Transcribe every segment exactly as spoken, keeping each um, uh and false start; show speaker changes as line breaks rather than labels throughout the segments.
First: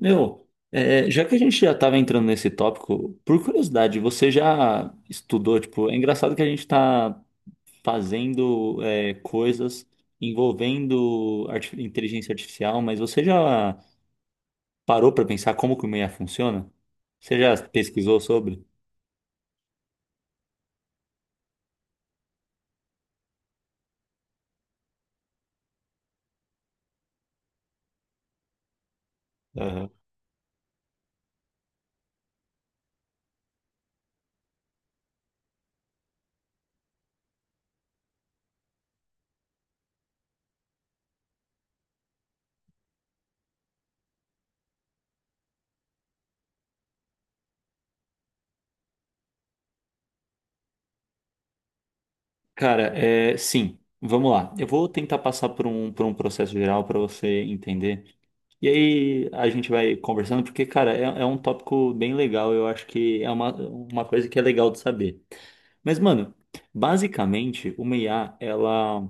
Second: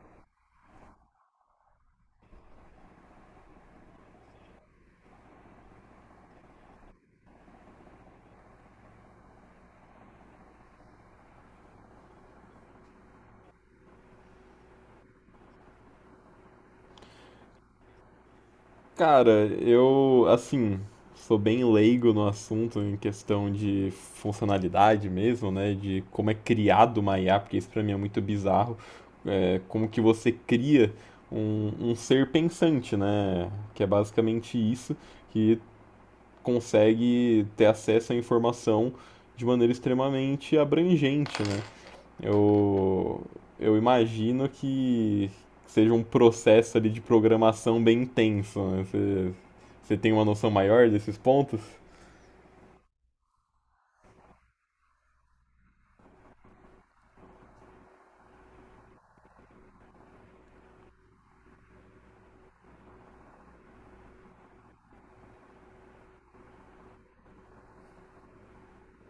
Meu, é, já que a gente já estava entrando nesse tópico, por curiosidade, você já estudou, tipo, é engraçado que a gente está fazendo é, coisas envolvendo arti- inteligência artificial, mas você já parou para pensar como que o I A funciona? Você já pesquisou sobre?
Cara, eu, assim, sou bem leigo no assunto em questão de funcionalidade mesmo, né? De como é criado uma I A, porque isso pra mim é muito bizarro. É, como
Aham.
que você cria um, um ser pensante, né? Que é basicamente isso, que consegue ter acesso à informação de maneira extremamente abrangente, né? Eu, eu imagino que seja um processo ali de programação bem intenso, né? Você, você tem uma noção maior desses pontos?
Cara, é, sim, vamos lá. Eu vou tentar passar por um, por um processo geral para você entender. E aí a gente vai conversando, porque, cara, é, é um tópico bem legal, eu acho que é uma, uma coisa que é legal de saber. Mas, mano, basicamente, uma I A, ela,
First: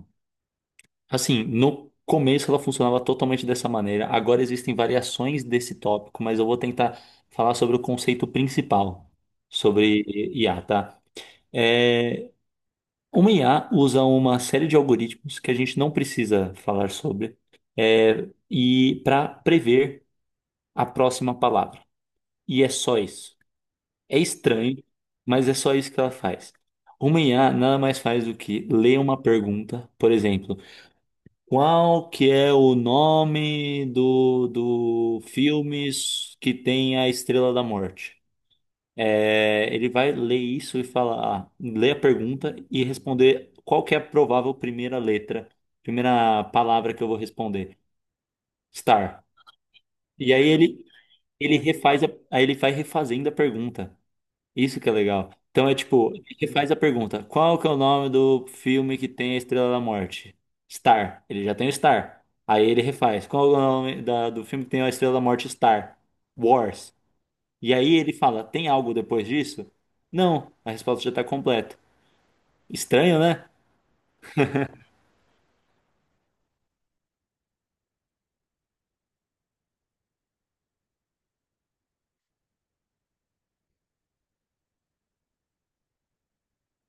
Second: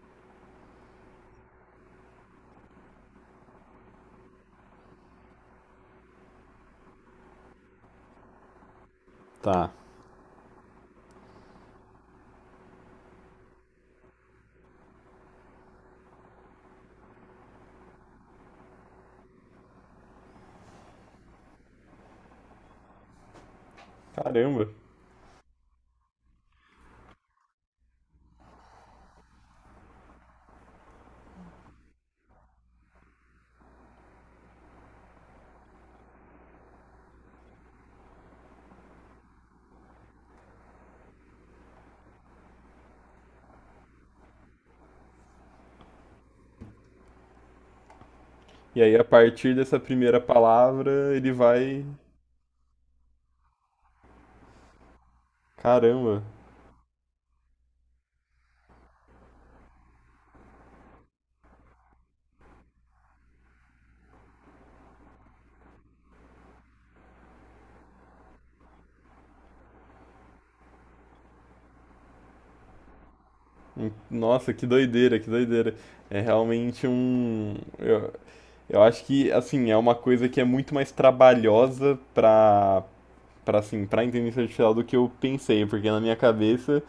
assim, no começo ela funcionava totalmente dessa maneira, agora existem variações desse tópico, mas eu vou tentar falar sobre o conceito principal
Tá.
sobre I A, tá? É, uma I A usa uma série de algoritmos que a gente não precisa falar sobre, é, e para prever a próxima palavra. E é só isso. É
Caramba.
estranho, mas é só isso que ela faz. Uma I A nada mais faz do que ler uma pergunta, por exemplo, qual que é o nome do, do filme que tem a Estrela da Morte? É, ele vai ler isso e falar, ah, ler a pergunta e responder qual que é a provável primeira letra, primeira palavra que eu vou responder.
E aí, a
Star.
partir dessa primeira
E aí ele,
palavra, ele
ele
vai.
refaz a, aí ele vai refazendo a pergunta. Isso que é legal. Então é tipo,
Caramba.
ele faz a pergunta: qual que é o nome do filme que tem a Estrela da Morte? Star. Ele já tem o Star. Aí ele refaz: qual é o nome da- do filme que tem a Estrela da Morte Star? Wars. E aí ele fala: tem algo depois disso? Não. A resposta já está completa. Estranho, né?
Hum, Nossa, que doideira, que doideira. É realmente um. Eu, eu acho que, assim, é uma coisa que é muito mais trabalhosa para pra assim, pra inteligência artificial do que eu pensei, porque na minha cabeça,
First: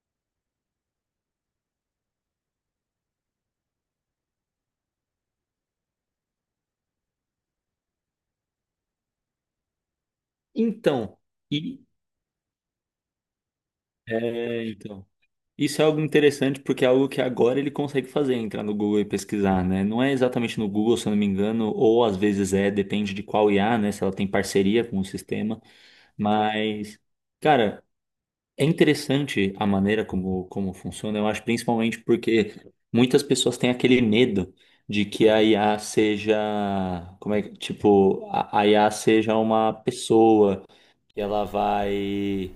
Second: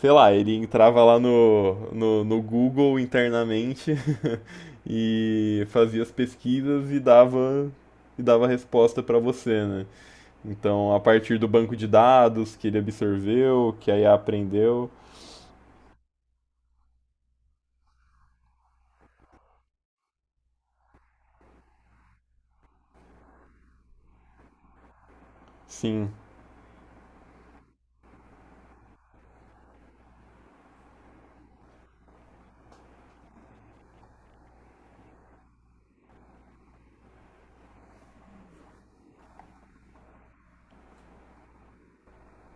sei lá, ele entrava lá no, no, no Google internamente e fazia as pesquisas e dava e dava resposta pra você, né? Então, a
Então.
partir do banco
E.
de dados que ele absorveu, que a I A
É,
aprendeu,
então. Isso é algo interessante porque é algo que agora ele consegue fazer, entrar no Google e pesquisar, né? Não é exatamente no Google, se eu não me engano, ou às vezes é, depende de qual I A, né? Se ela tem parceria com o sistema,
sim,
mas, cara, é interessante a maneira como, como funciona, eu acho, principalmente porque muitas pessoas têm aquele medo de que a I A seja, como é que, tipo, a a I A seja uma pessoa que ela vai,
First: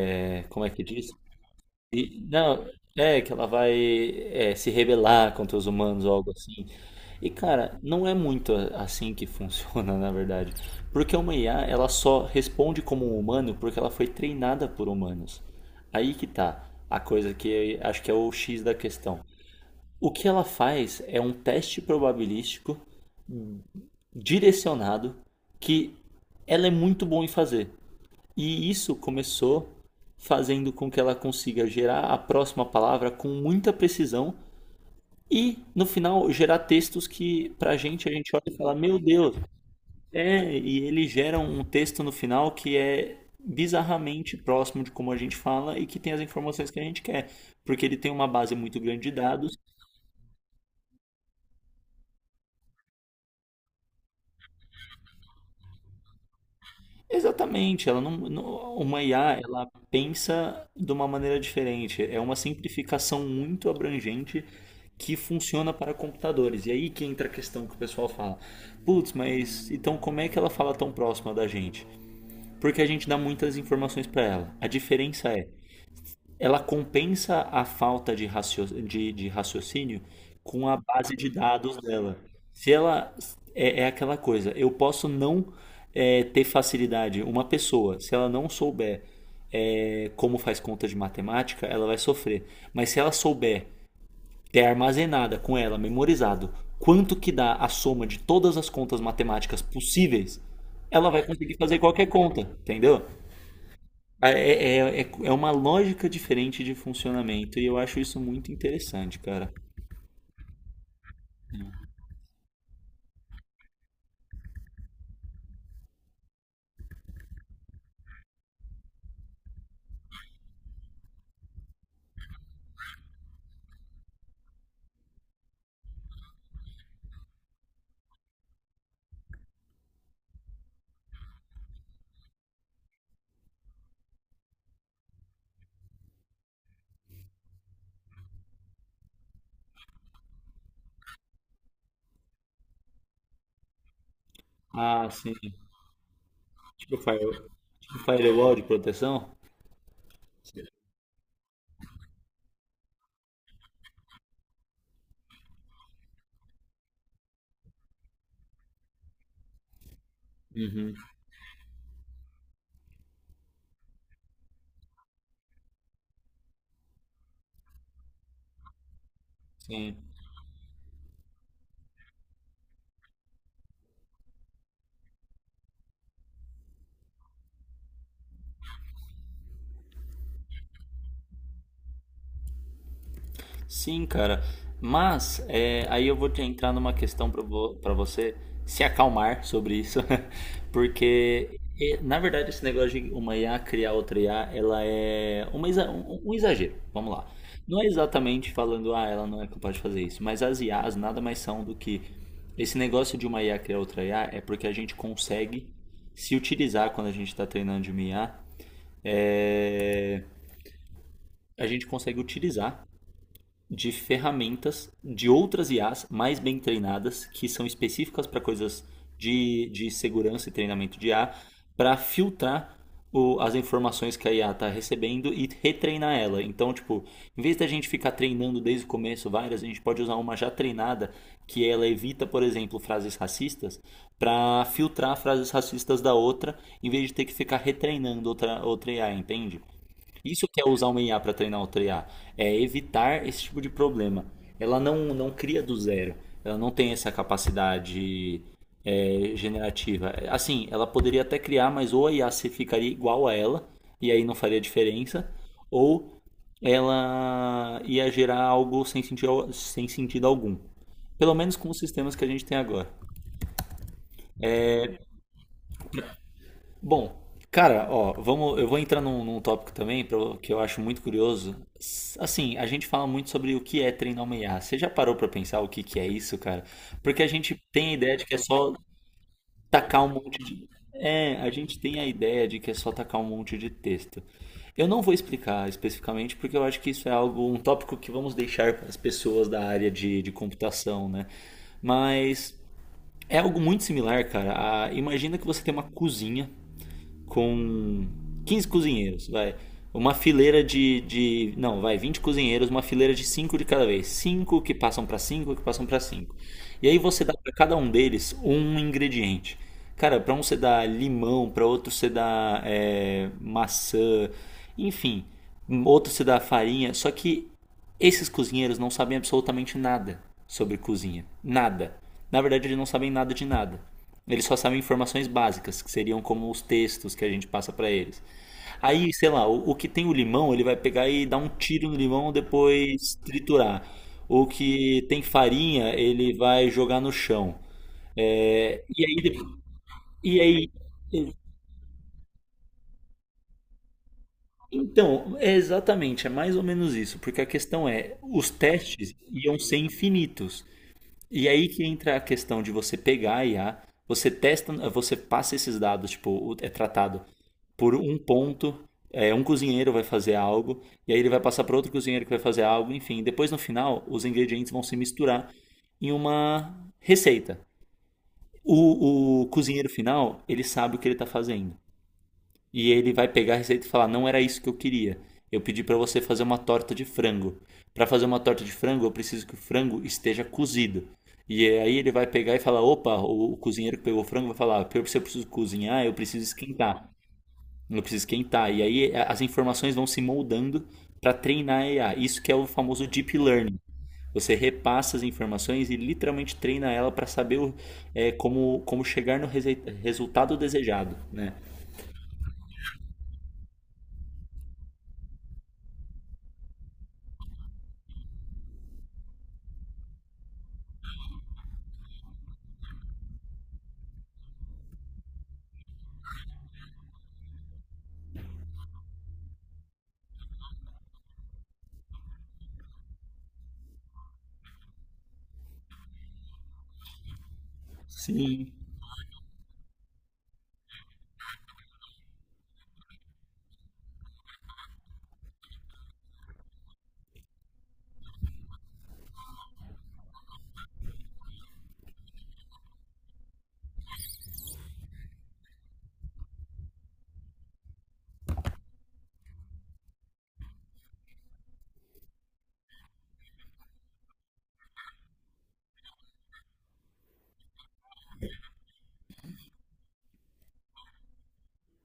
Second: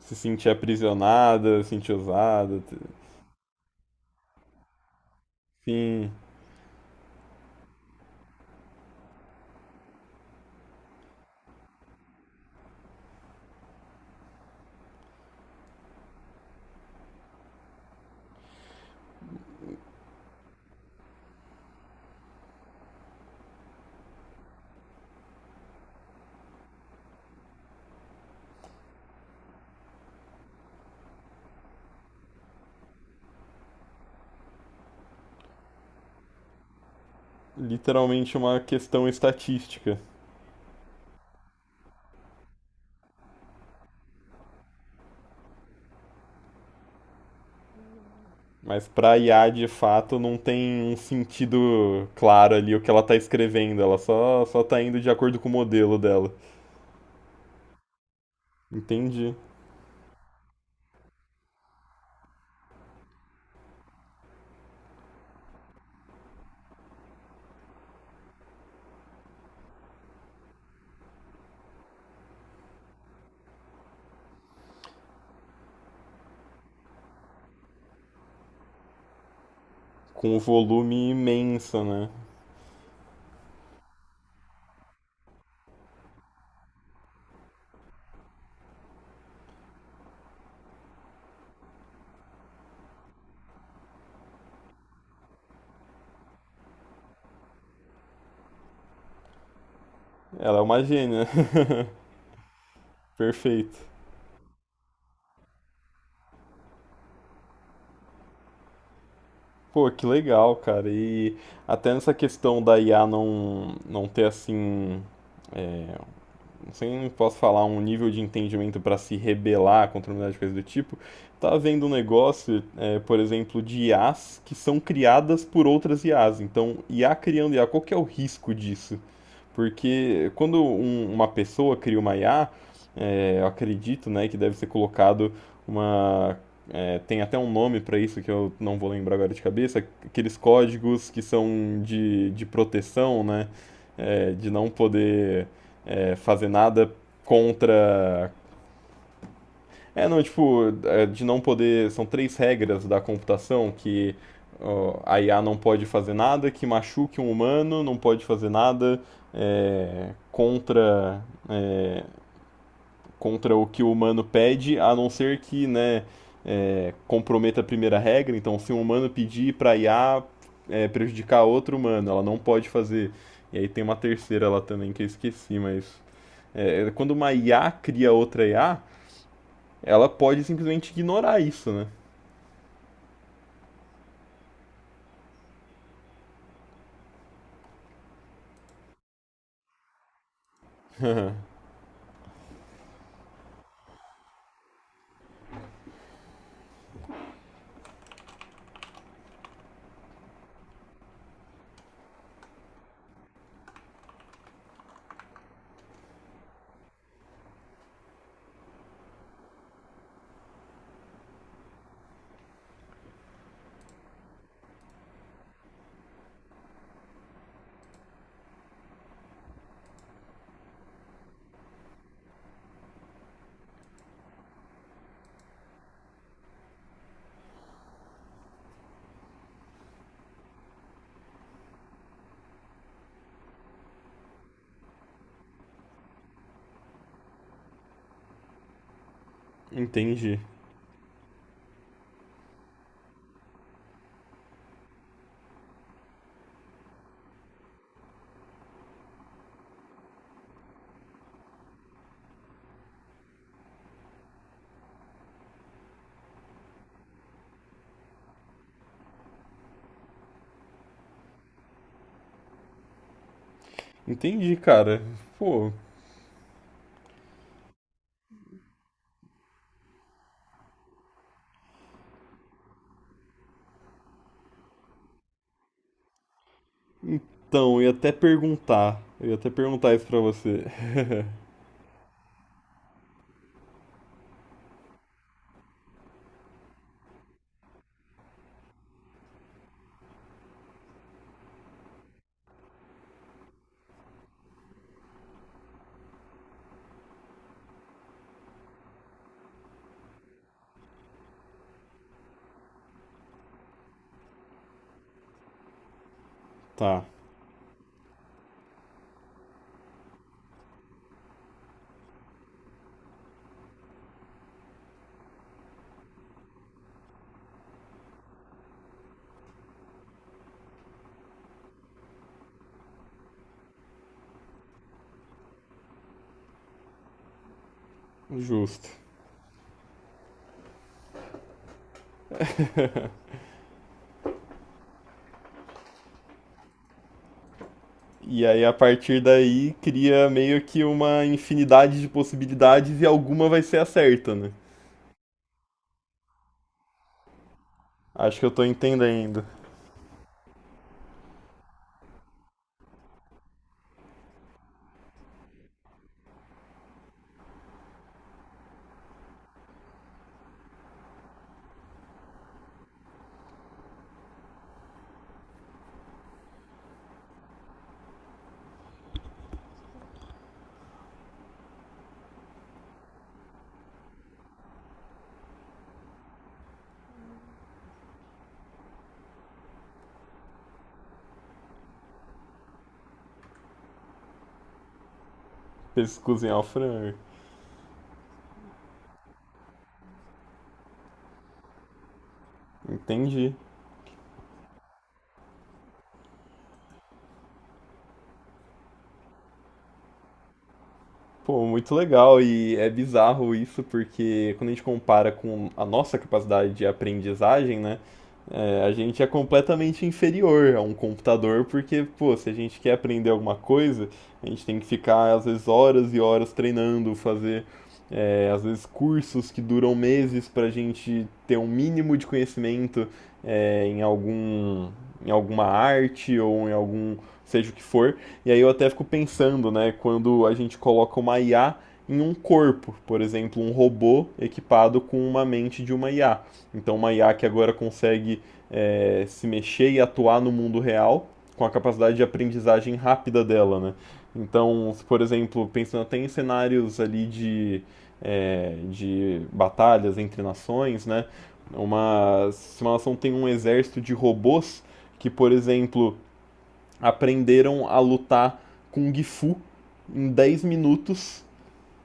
se
é,
sentia
como é que diz?
aprisionada, se sentia
E-
usada,
não,
t-
é que ela vai é, se rebelar contra os humanos
sim,
ou algo assim. E cara, não é muito a- assim que funciona, na verdade. Porque uma I A, ela só responde como um humano porque ela foi treinada por humanos. Aí que tá a coisa que eu acho que é o X da questão. O que ela faz é um teste probabilístico direcionado que ela é muito boa em fazer. E isso começou fazendo com que ela consiga gerar a próxima palavra com muita precisão e, no final, gerar textos que, pra gente, a gente
literalmente
olha e
uma
fala: Meu
questão
Deus,
estatística.
é. E ele gera um texto no final que é bizarramente próximo de como a gente fala e que tem as informações que a gente quer, porque ele tem uma base muito
Mas
grande de
pra I A,
dados.
de fato, não tem um sentido claro ali o que ela tá escrevendo. Ela só, só tá indo de acordo com o modelo dela.
Exatamente, ela não, não- uma I A,
Entendi.
ela pensa de uma maneira diferente. É uma simplificação muito abrangente que funciona para computadores. E aí que entra a questão que o pessoal fala: "Putz, mas então como é que ela fala tão próxima da gente?" Porque a gente dá muitas informações para ela. A diferença é ela compensa a falta de, racio- de- de raciocínio
Com o
com a
volume
base de dados
imenso, né?
dela. Se ela é, é aquela coisa, eu posso não é, ter facilidade. Uma pessoa, se ela não souber é, como faz conta de matemática, ela vai sofrer. Mas se ela souber ter armazenada com ela, memorizado, quanto que dá a soma de todas as contas matemáticas possíveis,
Ela é uma
ela vai
gênia.
conseguir fazer qualquer conta, entendeu?
Perfeito.
Ah, É, é, é é uma lógica diferente de funcionamento e eu acho isso muito interessante, cara.
Pô, que legal, cara. E até nessa questão da I A não, não ter, assim, não sei, não posso falar um nível de entendimento para se rebelar contra a humanidade, coisa do tipo, tá havendo um negócio, é, por exemplo, de I as que são criadas por outras I as. Então, I A criando I A, qual que é o risco disso? Porque quando um- uma pessoa cria uma I A, é, eu acredito, né, que deve ser colocado uma é, tem até um nome para isso que eu não vou lembrar agora de cabeça, aqueles códigos que são de, de proteção, né? é, de não
Ah, sim.
poder é, fazer nada
Pro fire- pro
contra.
firewall de proteção?
É, não, tipo, é, de não poder. São três regras da computação que ó, a I A não pode fazer nada que machuque um humano, não pode fazer nada é, contra contra o que o humano pede, a não ser que, né, é, comprometa a primeira regra. Então, se um humano pedir para
Sim.
I A é, prejudicar outro humano, ela não pode fazer. E aí tem uma terceira lá também que eu esqueci, mas é, quando uma I A cria outra I A, ela pode simplesmente ignorar isso, né?
Sim, cara. Mas é, aí eu vou te entrar numa questão para vo pra você se acalmar sobre isso, porque é, na verdade esse negócio de uma I A criar outra I A, ela é uma exa- um, um exagero. Vamos lá. Não é exatamente falando, ah, ela não é capaz de fazer isso, mas as I As nada mais são do que esse negócio de uma I A criar outra I A é porque a gente consegue se utilizar quando a gente está treinando de uma I A, é, a gente consegue utilizar de ferramentas de outras I As mais bem treinadas, que são específicas para coisas de, de segurança e treinamento de I A, para filtrar o- as informações que a I A está recebendo e retreinar ela. Então, tipo, em vez da gente ficar treinando desde o começo várias, a gente pode usar uma já treinada que ela evita, por exemplo, frases racistas, para filtrar frases racistas da outra, em vez de ter que ficar retreinando outra, outra I A, entende?
Entendi.
Isso que é usar uma I A para treinar outra I A, é evitar esse tipo de problema. Ela não, não cria do zero, ela não tem essa capacidade é, generativa. Assim, ela poderia até criar, mas ou a I A se ficaria igual a ela, e aí não faria diferença, ou ela ia gerar algo sem sentido, sem sentido algum. Pelo menos com os sistemas que a gente tem agora.
Entendi, cara. Pô,
Bom, cara, ó, vamos, eu vou entrar num, num tópico também pra- que eu acho muito curioso. S- Assim, a gente fala muito sobre o que é treinar uma I A. Você já parou pra pensar o que que é isso, cara? Porque a gente
então, eu ia
tem a
até
ideia de que é só
perguntar. Eu ia até perguntar
tacar
isso
um
pra
monte
você.
de. É, a gente tem a ideia de que é só tacar um monte de texto. Eu não vou explicar especificamente porque eu acho que isso é algo, um tópico que vamos deixar para as pessoas da área de, de computação, né? Mas é algo muito similar, cara. A- imagina que você tem uma cozinha com quinze cozinheiros, vai. Uma fileira de, de. Não, vai, vinte cozinheiros, uma fileira de cinco de cada vez. Cinco que passam para cinco que passam para cinco. E aí
Tá,
você dá para cada um deles um ingrediente. Cara, para um você dá limão, para outro você dá é, maçã, enfim, outro você dá farinha. Só que esses cozinheiros não sabem absolutamente nada sobre cozinha. Nada. Na verdade, eles não sabem nada de nada. Eles só sabem informações básicas, que seriam como os textos que a gente passa para eles.
justo.
Aí, sei lá, o, o que tem o limão, ele vai pegar e dar um tiro no limão, depois triturar. O que tem farinha, ele vai jogar no chão.
E aí, a
É, e aí,
partir
de-
daí, cria
e
meio
aí,
que uma infinidade de possibilidades e alguma vai ser a certa, né?
então, é exatamente, é mais ou menos isso, porque a questão é,
Acho que eu
os
tô
testes
entendendo.
iam ser infinitos. E aí que entra a questão de você pegar a I A, você testa, você passa esses dados, tipo, é tratado por um ponto, é, um cozinheiro vai fazer algo, e aí ele vai passar para outro cozinheiro que vai fazer algo, enfim. Depois no final, os ingredientes vão se misturar em uma receita. O, o cozinheiro final, ele sabe o que ele está fazendo e ele vai pegar a receita e falar: "Não era isso que eu queria. Eu pedi para você fazer uma torta de frango. Para fazer uma torta de frango, eu preciso que o frango esteja cozido." E aí ele vai pegar e falar: "Opa, o cozinheiro que pegou o frango vai falar: "Pior que se eu preciso cozinhar, eu
Eles
preciso
cozinhar o
esquentar."
frango.
Eu preciso esquentar. E aí as informações vão se moldando para treinar a AI. Isso que é o famoso deep
Entendi.
learning. Você repassa as informações e literalmente treina ela para saber o- é, como, como chegar no rese- resultado desejado, né?
Pô, muito legal e é bizarro isso porque quando a gente compara com a nossa capacidade de aprendizagem, né, é, a gente é completamente inferior a um computador porque, pô, se a gente quer aprender alguma coisa, a gente tem que ficar às vezes horas e horas treinando, fazer é, às vezes cursos que duram meses para a gente ter um mínimo de conhecimento é, em algum, em alguma arte ou em algum, seja o que for. E aí eu
Sim,
até fico pensando, né, quando a gente coloca uma I A em um corpo, por exemplo, um robô equipado com uma mente de uma I A. Então, uma I A que agora consegue é, se mexer e atuar no mundo real com a capacidade de aprendizagem rápida dela, né? Então, se, por exemplo, pensando até em cenários ali de, é, de batalhas entre nações, né? Uma simulação tem um exército de robôs que, por exemplo, aprenderam a lutar com Gifu em dez minutos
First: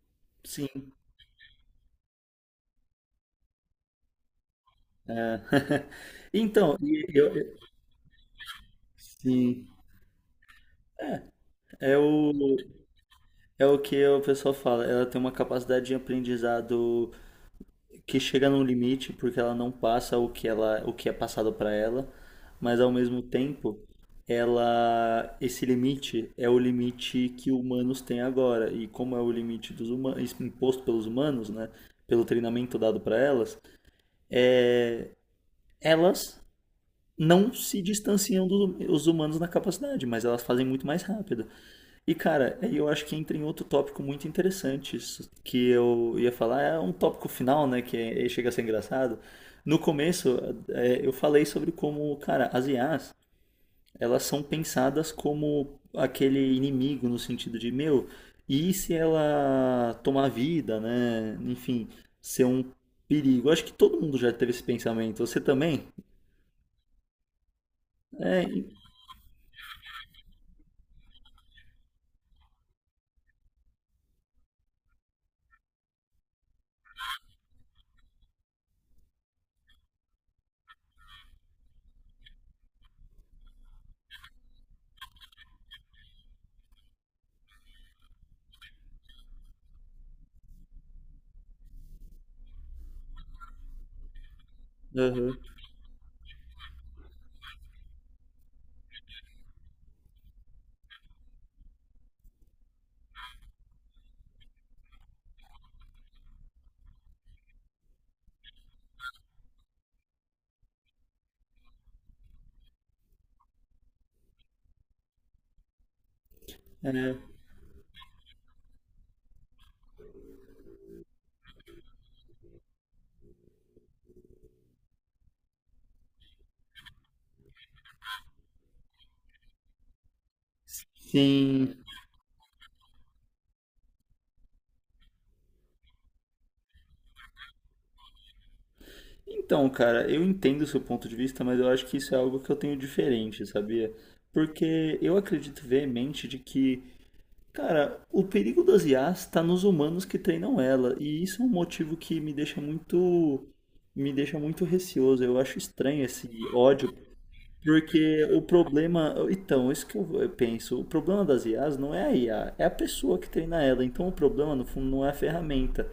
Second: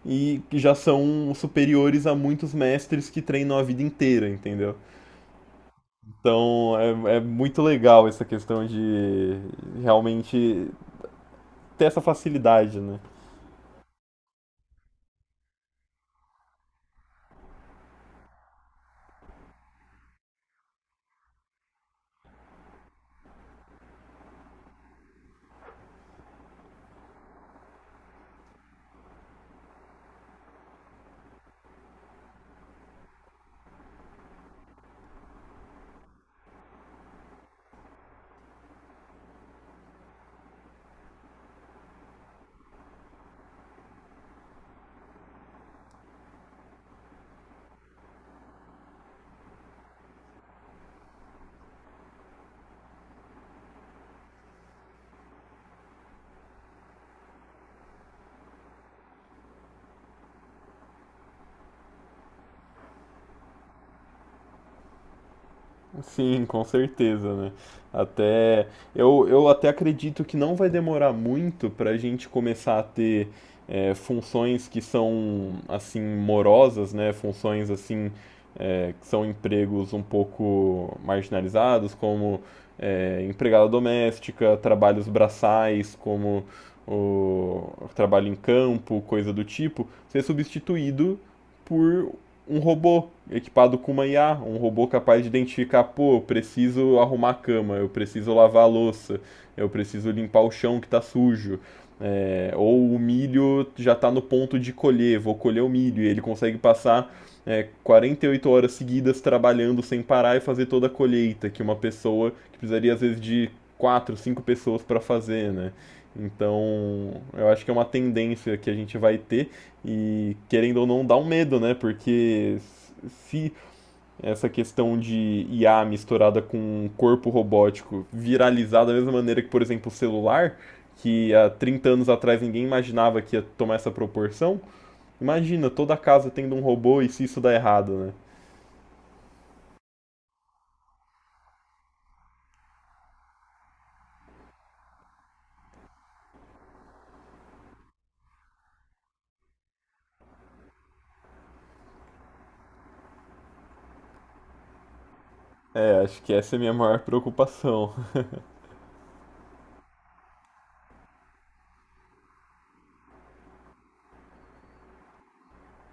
e já
sim.
são superiores a muitos mestres que treinam a vida inteira, entendeu?
É. Então,
Então
e
é, é
eu, eu-
muito legal essa questão de
sim,
realmente ter
é
essa
o,
facilidade, né?
é o que o pessoal fala. Ela tem uma capacidade de aprendizado que chega num limite, porque ela não passa o que ela, o que é passado para ela, mas ao mesmo tempo, ela, esse limite é o limite que humanos têm agora. E como é o limite dos humanos, imposto pelos humanos, né, pelo treinamento dado para elas, é, elas não se distanciam dos humanos na capacidade, mas elas fazem muito mais rápido. E, cara, aí eu acho que entra em outro tópico muito interessante, isso que eu ia falar, é um tópico final, né, que é- chega a ser engraçado. No começo, é, eu falei sobre como, cara, as I As, elas são pensadas como aquele inimigo no sentido de, meu, e se ela tomar vida, né, enfim, ser um perigo. Acho que todo mundo já teve esse pensamento, você também?
Sim, com certeza, né?
É, e-
Até eu, eu até acredito que não vai demorar muito para a gente começar a ter é, funções que são assim morosas, né? Funções assim é, que são empregos um pouco marginalizados, como é, empregada doméstica, trabalhos braçais, como o trabalho em campo, coisa do tipo, ser substituído por um robô equipado com uma I A, um robô capaz de
Aham.
identificar, pô, eu preciso arrumar a cama, eu preciso lavar a louça, eu preciso limpar o chão que está sujo. É, ou o milho já está no ponto de colher, vou colher o milho, e ele consegue passar é, quarenta e oito horas seguidas trabalhando sem parar e fazer toda a colheita, que uma pessoa que precisaria às vezes de quatro, cinco pessoas para fazer, né?
É,
Então, eu acho que é uma tendência que a gente vai ter e querendo ou não, dá um medo, né? Porque se essa questão de I A misturada com um corpo robótico viralizar da mesma maneira que, por exemplo, o celular, que há
sim.
trinta anos atrás ninguém imaginava que ia tomar essa proporção, imagina toda a casa tendo um robô e se isso dá errado, né?
Então, cara, eu entendo o seu ponto de vista, mas eu acho que isso é algo que eu tenho diferente, sabia? Porque eu acredito veemente de que, cara, o perigo das I As está nos humanos que treinam ela, e isso é um motivo que me deixa muito, me deixa muito receoso. Eu acho
É,
estranho
acho
esse
que essa é a minha
ódio.
maior preocupação.
Porque o problema. Então, isso que eu eu penso. O problema das I As não é a I A, é a pessoa que treina ela. Então, o problema, no fundo, não é a ferramenta.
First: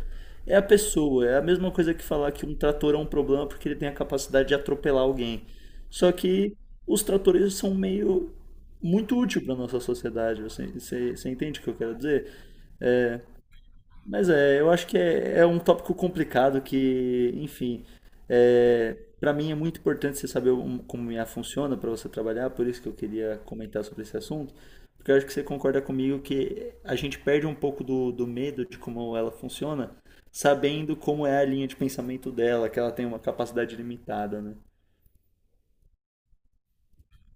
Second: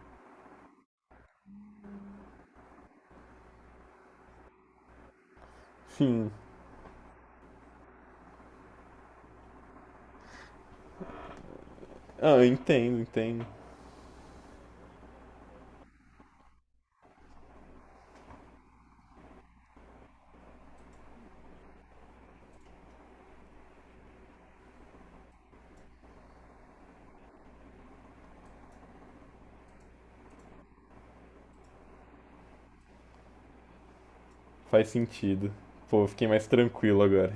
É a pessoa. É a mesma coisa que falar que um trator é um problema porque ele tem a capacidade de atropelar alguém. Só
Sim.
que os tratores são meio. Muito útil para nossa sociedade. Você, você, você entende o que eu quero dizer?
Ah, eu entendo, entendo.
Mas é, eu acho que é, é um tópico complicado que, enfim, é, para mim é muito importante você saber um- como I A funciona para você trabalhar, por isso que eu queria comentar sobre esse assunto, porque eu acho que você concorda comigo que a gente perde um pouco do, do medo de como ela funciona, sabendo como é a linha de pensamento dela, que ela tem uma capacidade limitada, né?
Faz sentido. Pô, eu fiquei mais tranquilo agora.